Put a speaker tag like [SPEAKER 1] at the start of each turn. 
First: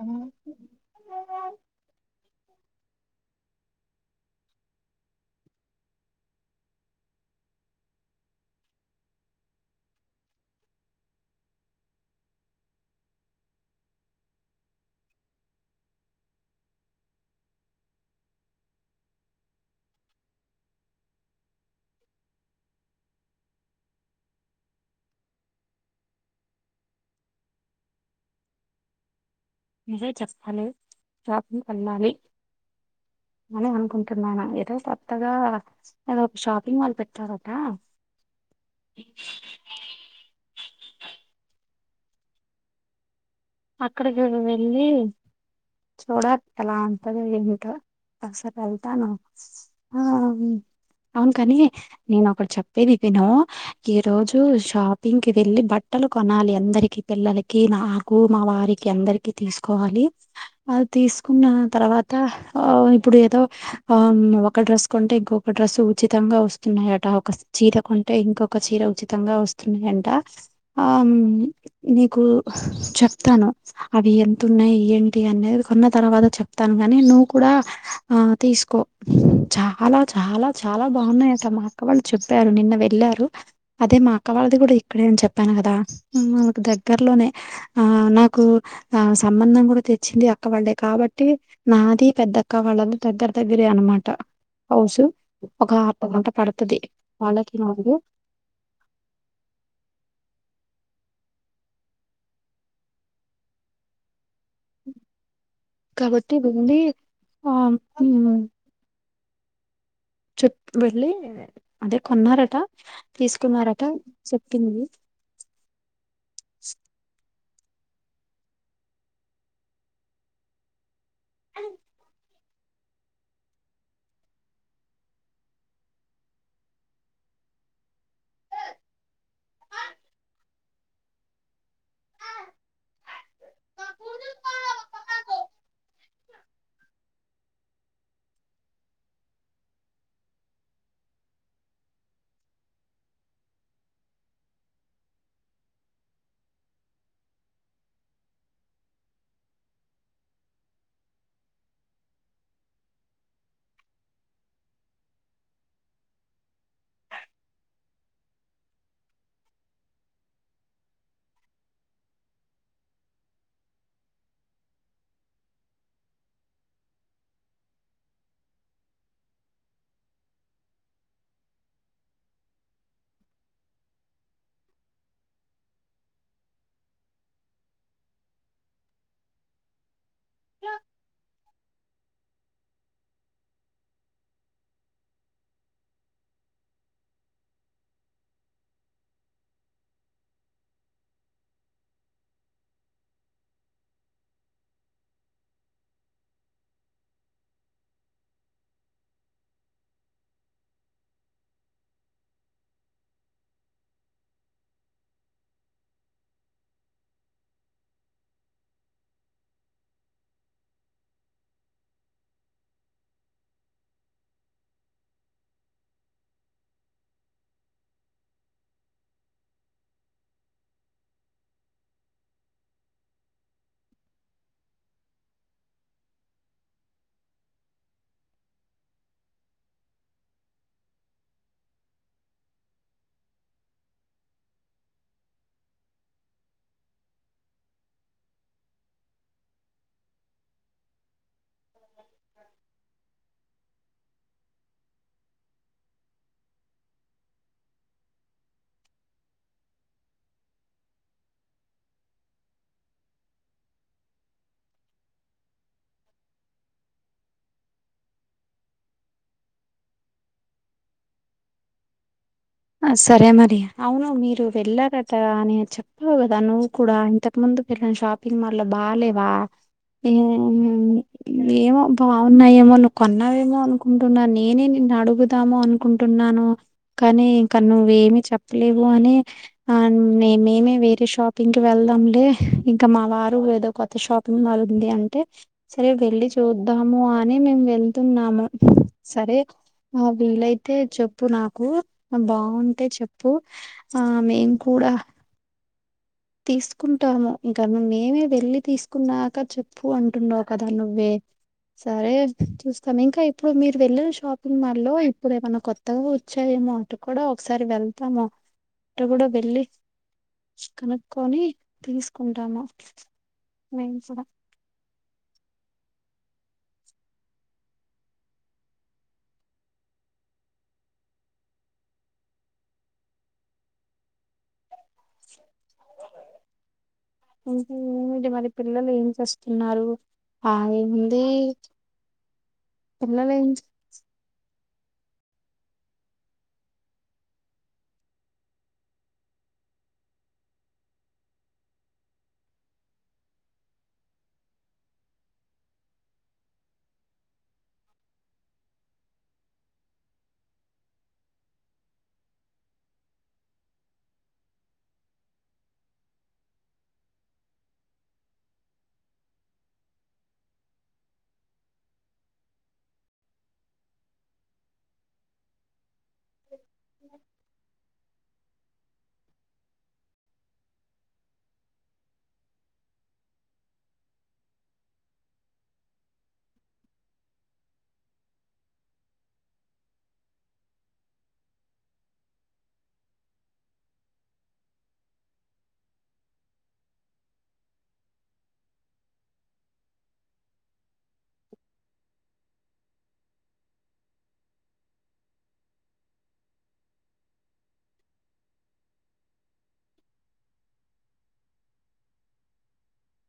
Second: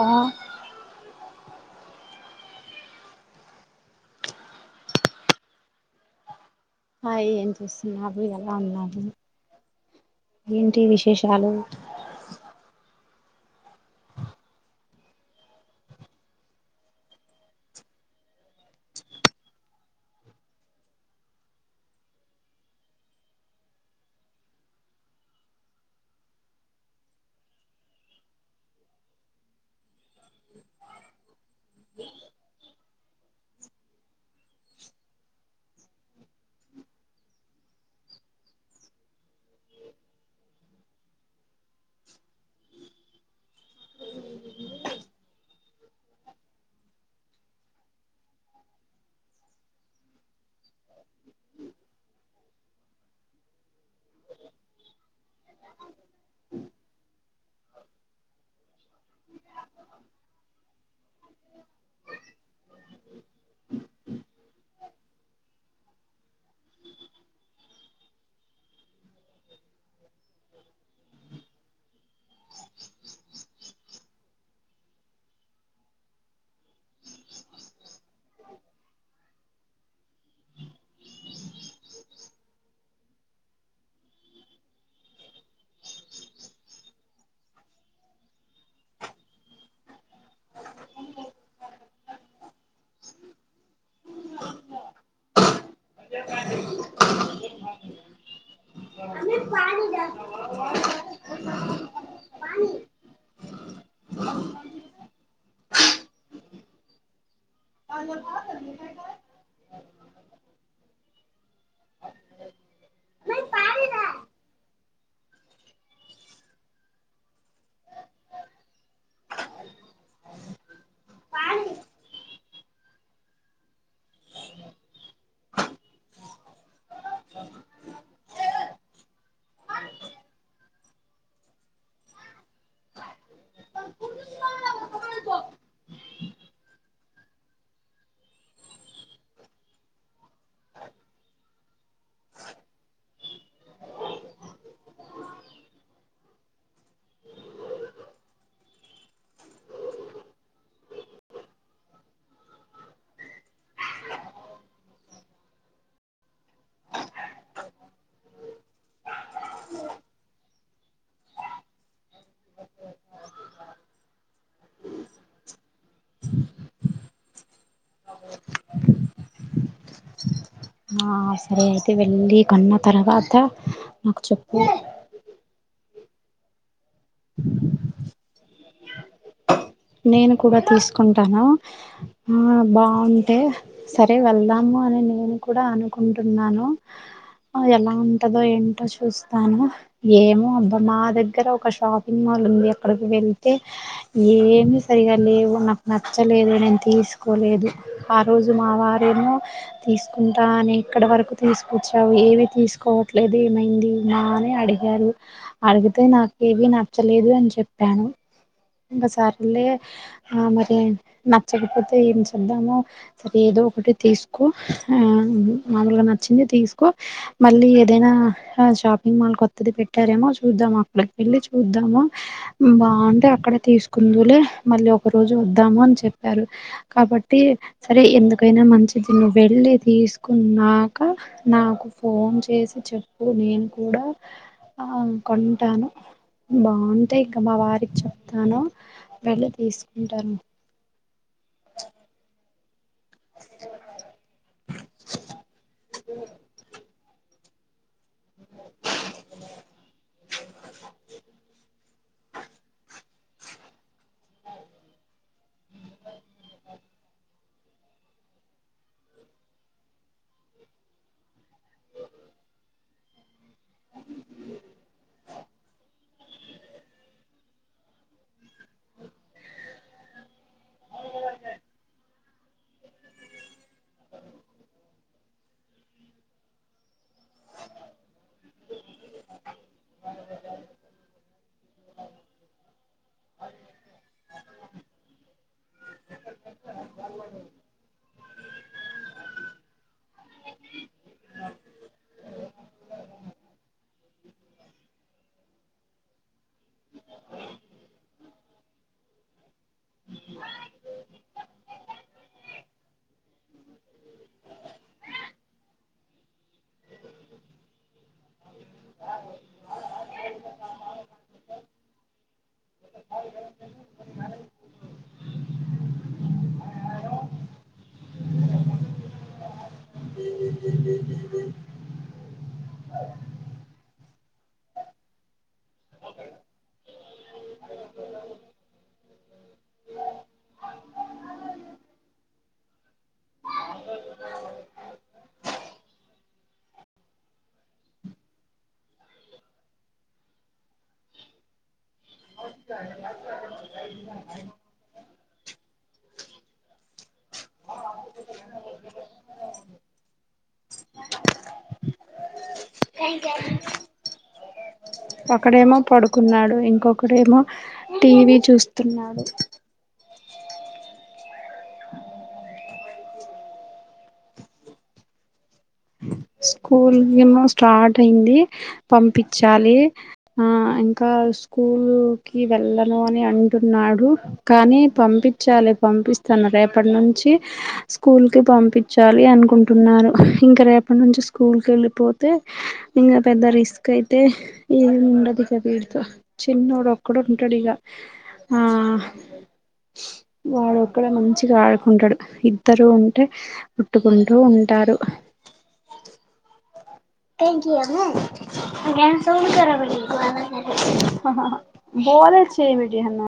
[SPEAKER 1] ఆ అ ఏం చేస్తున్నావు ఎలా ఉన్నావు ఏంటి విశేషాలు
[SPEAKER 2] నువ్వే చెప్పాలి షాపింగ్ వెళ్ళాలి అని అనుకుంటున్ననా ఏదో కొత్తగా ఏదో ఒక షాపింగ్ మాల్ పెట్టారట [unintelligible] అక్కడికి వెళ్ళి చూడ ఎలా ఉంటంది ఏమిటో బస్కెళ్తను అ అవును కాని నేను ఒకటి చెప్పేది విను ఈ రోజు షాపింగ్ కి వెళ్ళి బట్ బట్టలు కొనాలి అందరికీ పిల్లలకి నా నాకు మా వారికి అందరికి తీసుకోవాలి అ తీసుకున్న తర్వాత అ ఇప్పుడు ఏదో ఆ ఒక డ్రెస్ కొంటే ఇంకొక డ్రస్ ఉచితంగా వస్తున్నాయట ఒక చీర కొ కొంటే ఇంకొక చీర ఉచితంగా వస్తున్నాయంట ఆ నీకు రేపు చెప్తాను అవి ఎతు ఉన్నాయి ఏంటి అనేది కొన్న తర్వాత చెప్తాను కాగాని నువ్వు కూడా ఆ తీసుకో చాలా చాలా చాలా బాగున్నాయట మా అక్క వాళ్ళు చెప్పారు నిన్న వెళ్ళ వెళ్ళారు అదే మా అక్క వాళ్ది కూడా ఇక్కడే అని చెప్పాను కదా మకు దగ్గర్లోనే ఆ నాకు ఆ సంబంధం కూడా తెచ్చింది అక్క వాళ్లే కాబట్టి నాది పెద్దక్క వాళ్ళ దగ్గర దగ్గరే అన్నమాట హౌస్ ఒక అర్ధ గంట పడుతుది వాళ్ళకి మకు
[SPEAKER 1] మమ్మీ పలిడ
[SPEAKER 2] కాబటి భూంది
[SPEAKER 1] అ కున కుంది కై కై
[SPEAKER 2] వెళ్ళి అదే కొన్నారట తీసుకున్నారట చెప్పింది [unintelligible]
[SPEAKER 1] ఆ సరే అయితే వెళ్లి అన్న తర్వాత నాకు చెప్పు నేను కూడా తీసుకుంటాను ఆ బాగుంటే సరే వెళ్దాము అని నేను కూడా అనుకుంటున్నాను ఎలా ఉంటదో ఏంటో చూస్తాను ఏమో అబ్బా మా దగ్గర ఒక షాపింగ్ మాల్ ఉంది ఎక్కడికి వెళ్తే ఏమి సరిగా లేవు నాకు నచ్చలేదు నేను తీసుకోలేదు ఆ రోజు మా వారేమో తీసుకుంటా అని ఇక్కడ వరకు తీసుకొచ్చావు ఏవి తీసుకోవట్లేదు ఏమైందిమా అని అడి అడిగారు అడిగితే నాక ఏవి నచ్చలేదు అని చెప్పాను ఇంకసారి లె మరి నచ్చకపోతే ఏం చేద్దామో సర ఏదో ఒకటి తీసుకో మామూలుగా నచ్చింది తీసుకో మళ్ళీ ఏదైనా షాపింగ్ మాల్ కొత్తది పెట్టారేమో చూద్దాం అక్కడికి వెళ్ళి చూద్దాము బాగుంటే అక్కడ తీసుకు ఎందుకులె మళ్ళీ ఒక రోజు వద్దాము అని చెప్పారు కాబట్టి సరే ఎందుకైనా మంచి వెళ్ళి తీసుకున్నాక నాకు ఫోన్ చేసి చెప్పు నేను కూడా ఆ కొంటాను బాగుంటే ఇంకా మా వారికి చెప్తాను వెళ తీసుకుంటాను [unintelligible] [unintelligible]
[SPEAKER 2] ఆ సరే మరి అవును మీరు వెళ్ళారటా అని చెప్ నువ్ గదా నువ్ కూడా ఇంతకు ముందు వెళ్ళిన షపింగ్ మాల్లో బాలేవా ఏ ఏమో బాగున్నాయేమో నువ్వు కొన్నావేమో అనుకుంటున్నా నేనే నిన్ అడుగుదాము అనుకుంటున్నాను కానీ కానీ నువ్వేమి చెప్పలేవు అనే ఆ మేమేమి వేరే షాపింగ్కి వెళ్దాంలే ఇంకా మా వారు ఏదో కొత్త షాపింగ్ మాల్ ఉంది అంటే సరే వెళ్ళి చూద్దాము అని మేం మేము వెళ్తున్నాము సరే ఆ వీలైతే చెప్పు నాకు బాగుంటే చెప్పు ఆ మేం కూడా తీసుకుంటాము ఇంకా నువ్ మేమే వెళ్ళి తీసుకున్నాక చెప్పు అంటున్నావు కదా నువ్వే సరే చూస్తాం ఇంకా ఇప్పుడు మీరు వెళ్ళరు షాపింగ్ మాల్లో ఇప్పుడు ఏమన్నా కొత్తగా వచ్చాయ మేము అటు కూడా ఒకసారి వెళ్తాము అటు కూడా వెళ్ళి కనుక్కొని తీసుకుంటాము మేము కూడా ఏమిటి మరి పిల్లలు ఏం చేస్తున్నారు ఆ ఏంది పిల్లల ఏం చెస్
[SPEAKER 1] [unintelligible] కయిక ఒకడేమో పడుకున్నాడు ఇంకొకడేమో టీవీ చూస్తున్నాడు స్కూల్ ఏమో స్టార్ట్ అయింది పంపించాలి ఆ ఇంకా స్కూల్ కి వెళ్ళను అని అం టున్నాడు కానీ పంపించాలి పంపిస్తాను రేపటి నుంచి స్కూల్ కి పం పంపించాలి అనుకుంటున్నారు ఇంకా రేపు అప్పటి నుంచి స్కూల్కి వెళ్ళిపోతే ఇంకా పెద్ద రిస్క్ అయితే ఏం ఉండదు కదా ఈడ తో చిన్నోడు ఒక్కడు ఉంటాడు ఇగ ఆ వాడు ఒక్కడె మంచిగా ఆడుకుంటాడు ఇద్దరు ఉంటే కొట్టుకుంటూ ఉం టారు ఫోనే చేయబిడ్డీ హేన్నో